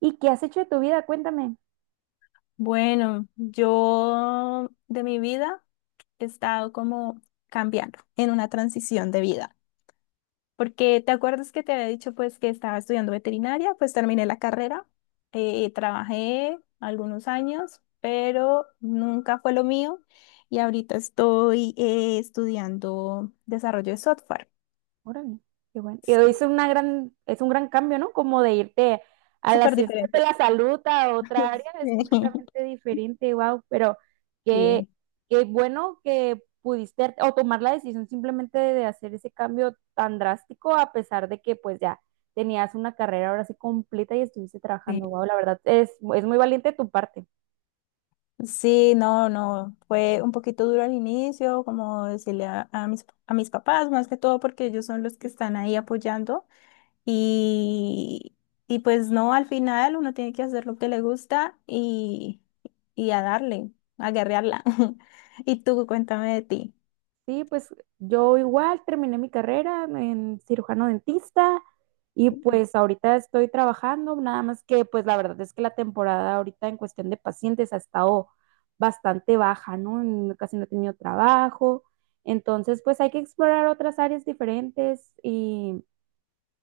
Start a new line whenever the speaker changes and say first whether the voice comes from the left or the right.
right: ¿Y qué has hecho de tu vida? Cuéntame.
left: Bueno, yo de mi vida he estado como cambiando en una transición de vida, porque te acuerdas que te había dicho pues que estaba estudiando veterinaria, pues terminé la carrera, trabajé algunos años, pero nunca fue lo mío y ahorita estoy estudiando desarrollo de software.
right: Órale, qué bueno. Y
left: Sí.
right: es una gran, es un gran cambio, ¿no? Como de irte a las
left: Súper
right: ciencias de
left: diferente.
right: la salud a otra área, es completamente diferente, wow. Pero qué,
left: Sí.
right: qué bueno que pudiste o tomar la decisión simplemente de hacer ese cambio tan drástico, a pesar de que pues ya tenías una carrera ahora sí completa y estuviste trabajando,
left: Sí.
right: wow, la verdad, es muy valiente de tu parte.
left: Sí, no, no, fue un poquito duro al inicio, como decirle a mis papás, más que todo porque ellos son los que están ahí apoyando y, y pues no, al final uno tiene que hacer lo que le gusta y a darle, a guerrearla. Y tú, cuéntame de ti.
right: Sí, pues yo igual terminé mi carrera en cirujano dentista y pues ahorita estoy trabajando, nada más que pues la verdad es que la temporada ahorita en cuestión de pacientes ha estado bastante baja, ¿no? Casi no he tenido trabajo, entonces pues hay que explorar otras áreas diferentes y,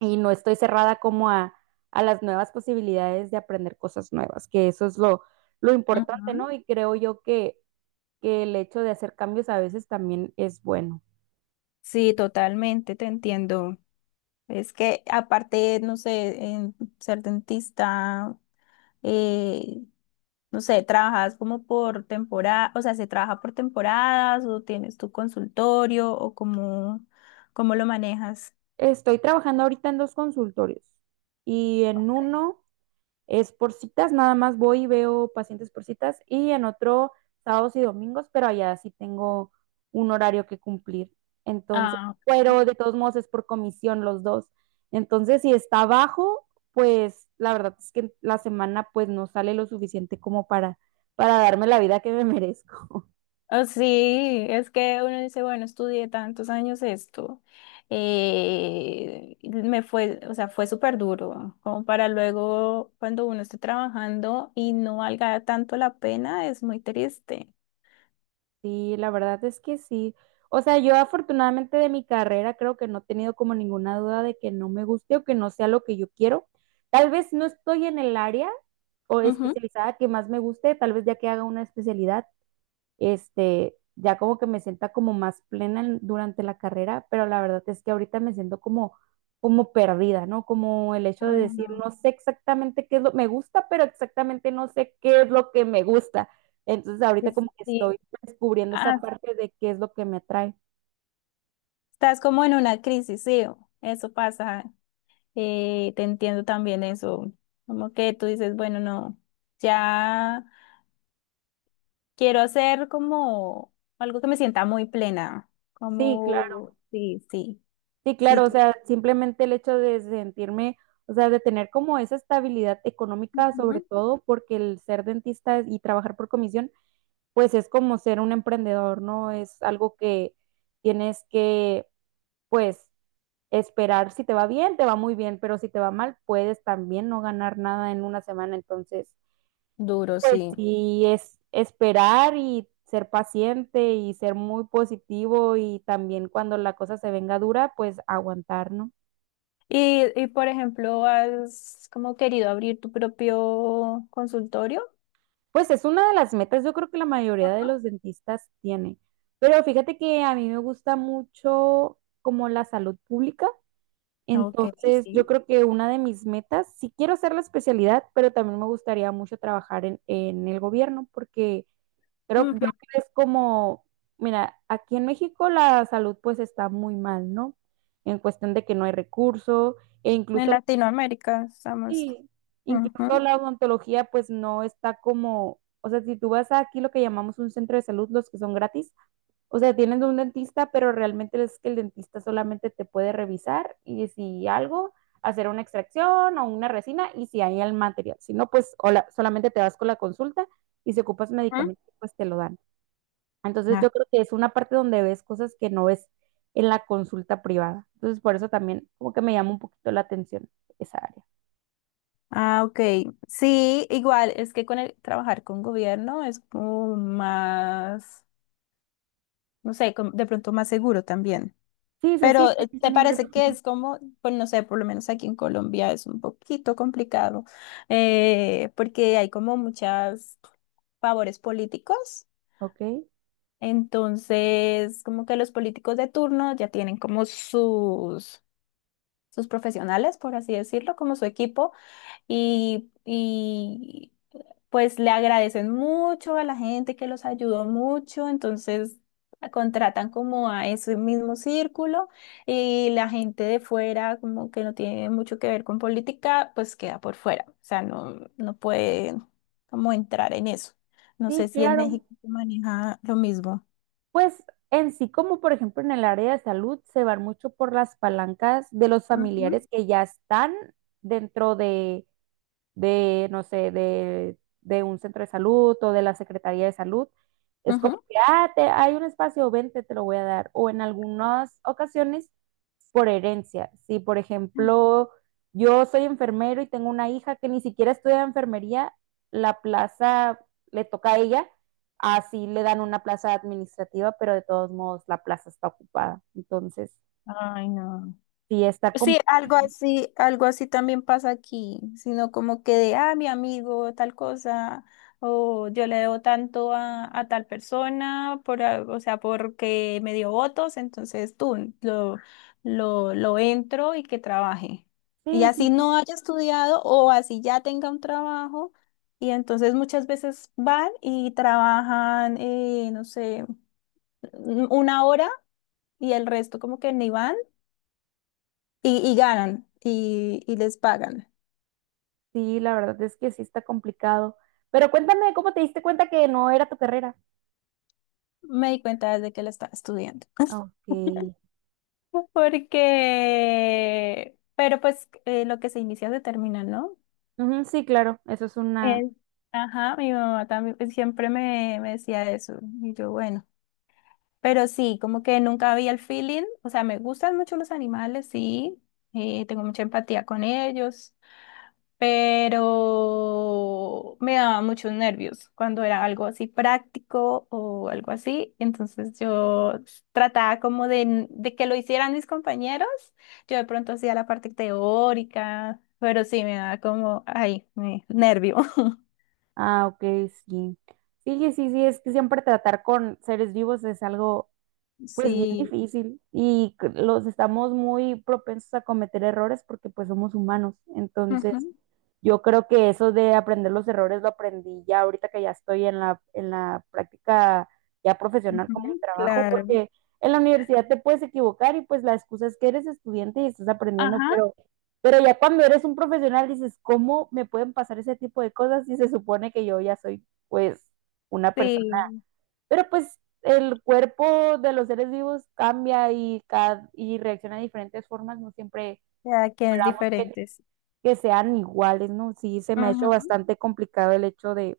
right: y no estoy cerrada como a las nuevas posibilidades de aprender cosas nuevas, que eso es lo importante, ¿no?
left: Ujú.
right: Y creo yo que el hecho de hacer cambios a veces también es bueno.
left: Sí, totalmente, te entiendo. Es que aparte, no sé, en ser dentista, eh, no sé, trabajas como por temporada, o sea, se trabaja por temporadas o tienes tu consultorio o cómo, cómo lo manejas.
right: Estoy trabajando ahorita en dos consultorios y en uno es por citas, nada más voy y veo pacientes por citas y en otro sábados y domingos, pero allá sí tengo un horario que cumplir. Entonces,
left: Ah, ok.
right: pero de todos modos es por comisión los dos. Entonces, si está bajo, pues la verdad es que la semana pues no sale lo suficiente como para darme la vida que me merezco.
left: Oh, sí, es que uno dice, bueno, estudié tantos años esto, me fue, o sea, fue súper duro, como para luego cuando uno esté trabajando y no valga tanto la pena, es muy triste.
right: Sí, la verdad es que sí. O sea, yo afortunadamente de mi carrera creo que no he tenido como ninguna duda de que no me guste o que no sea lo que yo quiero. Tal vez no estoy en el área o
left: Ujú.
right: especializada que más me guste, tal vez ya que haga una especialidad este, ya como que me sienta como más plena durante la carrera, pero la verdad es que ahorita me siento como, como perdida, ¿no? Como el hecho de
left: Ay,
right: decir,
left: no.
right: no sé exactamente qué es lo que me gusta, pero exactamente no sé qué es lo que me gusta. Entonces
left: Sí,
right: ahorita como
left: sí,
right: que estoy
left: sí.
right: descubriendo esa
left: Ah,
right: parte de qué es lo que me atrae.
left: estás como en una crisis, sí, eso pasa. Te entiendo también eso. Como que tú dices, bueno, no, ya quiero hacer como algo que me sienta muy plena.
right: Sí, claro.
left: Como, sí, sí,
right: Sí,
left: sí,
right: claro, o
left: tú-
right: sea, simplemente el hecho de sentirme, o sea, de tener como esa estabilidad económica,
left: Ujú.
right: sobre todo porque el ser dentista y trabajar por comisión pues es como ser un emprendedor, ¿no? Es algo que tienes que, pues, esperar. Si te va bien, te va muy bien, pero si te va mal, puedes también no ganar nada en una semana. Entonces,
left: Duro,
right: pues
left: sí.
right: sí, es esperar y ser paciente y ser muy positivo y también cuando la cosa se venga dura, pues aguantar, ¿no?
left: Y por ejemplo, ¿has como querido abrir tu propio consultorio?
right: Pues es una de las metas, yo creo que la mayoría de
left: Ajá.
right: los dentistas tiene. Pero fíjate que a mí me gusta mucho como la salud pública.
left: Ok.
right: Entonces, yo
left: Sí.
right: creo que una de mis metas, sí quiero hacer la especialidad, pero también me gustaría mucho trabajar en el gobierno, porque creo yo
left: Ujú.
right: que es como, mira, aquí en México la salud pues está muy mal, ¿no? En cuestión de que no hay recurso e
left: En
right: incluso,
left: Latinoamérica estamos.
right: sí, incluso la odontología pues no está como, o sea, si tú vas a aquí lo que llamamos un centro de salud, los que son gratis, o sea, tienen un dentista, pero realmente es que el dentista solamente te puede revisar y si algo, hacer una extracción o una resina y si hay el material. Si no, pues hola, solamente te vas con la consulta y si ocupas
left: ¿Mm?
right: medicamento, pues te lo dan. Entonces
left: Ah,
right: yo creo que es una parte donde ves cosas que no ves en la consulta privada. Entonces por eso también como que me llama un poquito la atención esa área.
left: ah, ok. Sí, igual, es que con el trabajar con gobierno es como más, no sé, como de pronto más seguro también.
right: Sí, sí, sí,
left: Pero
right: tienes
left: ¿te
right: un ingreso
left: parece que
right: fijo.
left: es como, pues no sé, por lo menos aquí en Colombia es un poquito complicado, porque hay como muchas favores políticos?
right: Ok,
left: Entonces, como que los políticos de turno ya tienen como sus, sus profesionales, por así decirlo, como su equipo y, pues le agradecen mucho a la gente que los ayudó mucho, entonces a- contratan como a ese mismo círculo y la gente de fuera, como que no tiene mucho que ver con política, pues queda por fuera, o sea, no, no puede como entrar en eso. No
right: sí,
left: sé si en
right: claro.
left: México se maneja lo mismo.
right: Pues en sí, como por ejemplo en el área de salud, se van mucho por las palancas de los
left: Ujú.
right: familiares que ya están dentro no sé, de un centro de salud o de la Secretaría de Salud. Es como
left: Ujú.
right: que, ah, hay un espacio, vente, te lo voy a dar. O en algunas ocasiones, por herencia. Si, por ejemplo, yo soy enfermero y tengo una hija que ni siquiera estudia enfermería, la plaza le toca a ella, así le dan una plaza administrativa, pero de todos modos la plaza está ocupada. Entonces,
left: Ay, no.
right: sí está
left: Sí,
right: complicado.
left: algo así también pasa aquí, sino como que de, ah, mi amigo, tal cosa, o yo le debo tanto a tal persona, por, a- o sea, porque me dio votos, entonces tú lo entro y que trabaje. Y
right: Sí,
left: así
right: sí,
left: no haya estudiado o así ya tenga un trabajo, y entonces muchas veces van y trabajan, no sé, una hora y el resto como que ni van y ganan y les pagan.
right: sí, la verdad es que sí está complicado. Pero cuéntame, ¿cómo te diste cuenta que no era tu carrera?
left: Me di cuenta desde que lo estaba estudiando.
right: Ok.
left: Porque, pero pues lo que se inicia se termina, ¿no?
right: Ujú, sí, claro, eso es una...
left: Eh, ajá, mi mamá también pues, siempre me, me decía eso. Y yo, bueno, pero sí, como que nunca había el feeling. O sea, me gustan mucho los animales, sí. Tengo mucha empatía con ellos, pero me daba muchos nervios cuando era algo así práctico o algo así. Entonces yo trataba como de que lo hicieran mis compañeros. Yo de pronto hacía la parte teórica, pero sí me daba como, ay, me- nervio.
right: Ah, ok, sí. Sí, sí, sí, sí, es que siempre tratar con seres vivos es algo, pues, bien
left: Sí.
right: difícil y los estamos muy propensos a cometer errores porque, pues, somos humanos. Entonces, yo creo que eso de aprender los errores lo aprendí ya ahorita que ya estoy en en la práctica ya
left: Ujú,
right: profesional como
left: ujú,
right: un trabajo,
left: claro.
right: porque en la universidad te puedes equivocar y pues la excusa es que eres estudiante y estás aprendiendo,
left: Ajá.
right: pero ya cuando eres un profesional dices, ¿cómo me pueden pasar ese tipo de cosas si se supone que yo ya soy pues una persona?
left: Sí,
right: Pero pues el cuerpo de los seres vivos cambia y reacciona de diferentes formas, no siempre
left: ya que es
right: esperamos que
left: diferente. Sí.
right: que sean iguales, ¿no? Sí, se me ha hecho bastante complicado el hecho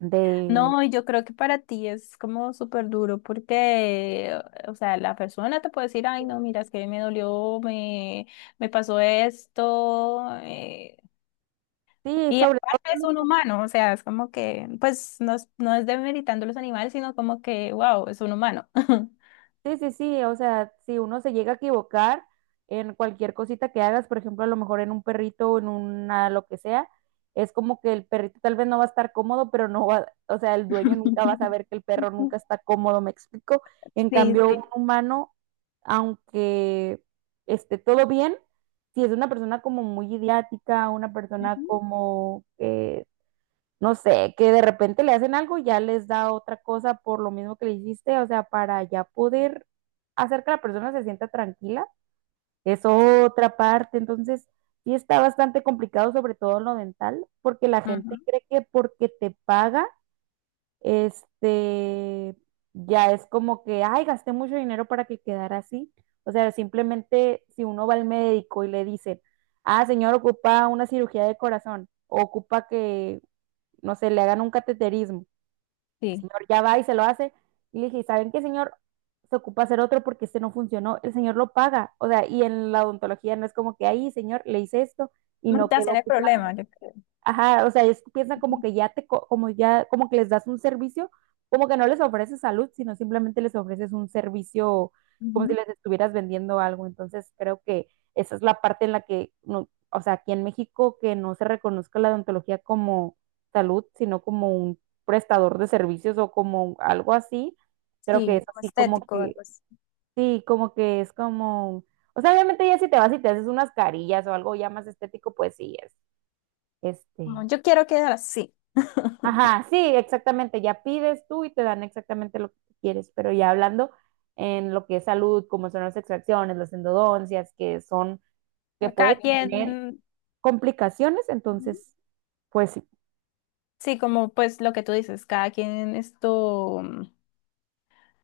right: de,
left: No, y yo creo que para ti es como súper duro porque, o sea, la persona te puede decir, ay, no, mira, es que me dolió, me pasó esto,
right: sí,
left: y
right: sobre todo
left: aparte
right: con
left: es
right: los
left: un humano, o sea, es como que, pues, no es, no es demeritando los animales, sino como que, wow, es un humano.
right: Sí, sí, sí, o sea, si uno se llega a equivocar en cualquier cosita que hagas, por ejemplo, a lo mejor en un perrito o en una lo que sea, es como que el perrito tal vez no va a estar cómodo, pero no va, o sea, el dueño nunca va a saber que el perro nunca está cómodo, ¿me explico? En
left: Sí,
right: cambio,
left: sí.
right: un humano, aunque esté todo bien, si es una persona como muy idiática, una persona
left: Ujú.
right: como que no sé, que de repente le hacen algo y ya les da otra cosa por lo mismo que le hiciste, o sea, para ya poder hacer que la persona se sienta tranquila, es otra parte, entonces sí está bastante complicado, sobre todo en lo dental, porque la gente
left: Ujú.
right: cree que porque te paga, este, ya es como que, ay, gasté mucho dinero para que quedara así, o sea, simplemente si uno va al médico y le dicen, ah, señor, ocupa una cirugía de corazón, o ocupa que no sé, le hagan un cateterismo. El
left: Sí.
right: señor ya va y se lo hace. Y le dije, ¿saben qué, señor? Se ocupa hacer otro porque este no funcionó. El señor lo paga. O sea, y en la odontología no es como que ahí, señor, le hice esto y no
left: Mutación
right: quedó.
left: el
right: Pues,
left: problema, yo creo.
right: ajá, o sea, ellos piensan como
left: Ujú.
right: que ya como ya, como que les das un servicio, como que no les ofreces salud, sino simplemente les ofreces un servicio como si
left: Ujú.
right: les estuvieras vendiendo algo. Entonces, creo que esa es la parte en la que, no, o sea, aquí en México que no se reconozca la odontología como salud, sino como un prestador de servicios o como algo así, creo que
left: Sí,
right: es
left: como
right: así como
left: estético,
right: que,
left: algo así.
right: sí, como que es como, o sea, obviamente ya si te vas y te haces unas carillas o algo ya más estético, pues sí, es, este
left: Como, yo quiero quedar así.
right: ajá, sí, exactamente. Ya pides tú y te dan exactamente lo que tú quieres, pero ya hablando en lo que es salud, como son las extracciones, las endodoncias, que son, que
left: Cada
right: puede
left: quien,
right: tener complicaciones,
left: ujú,
right: entonces, pues sí.
left: sí, como pues lo que tú dices, cada quien esto mm,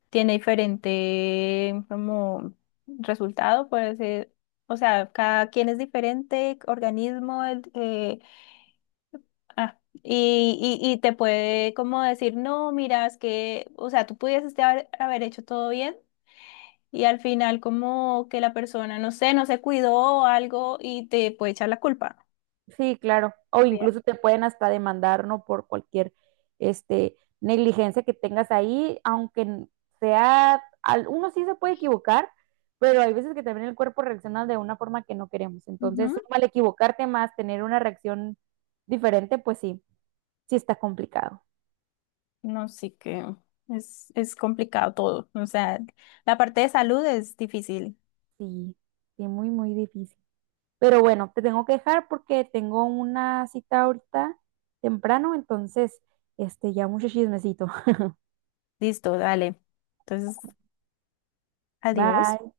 left: tiene diferente como resultado, puede ser, o sea, cada quien es diferente, organismo, el- ah, y te puede como decir, no, mira, es que, o sea, tú pudieses te haber, haber hecho todo bien. Y al final como que la persona, no sé, no se cuidó o algo y te puede echar la culpa.
right: Sí, claro. O
left: Bien.
right: incluso te pueden hasta demandar, ¿no? Por cualquier este, negligencia que tengas ahí, aunque sea, uno sí se puede equivocar, pero hay veces que también el cuerpo reacciona de una forma que no queremos. Entonces, mal equivocarte más, tener una reacción diferente, pues sí, sí está complicado.
left: No, sí que es complicado todo. O sea, la parte de salud es difícil.
right: Sí, sí, muy, muy difícil. Pero bueno, te tengo que dejar porque tengo una cita ahorita temprano, entonces, este, ya mucho chismecito.
left: Listo, dale. Entonces, adiós.
right: Bye.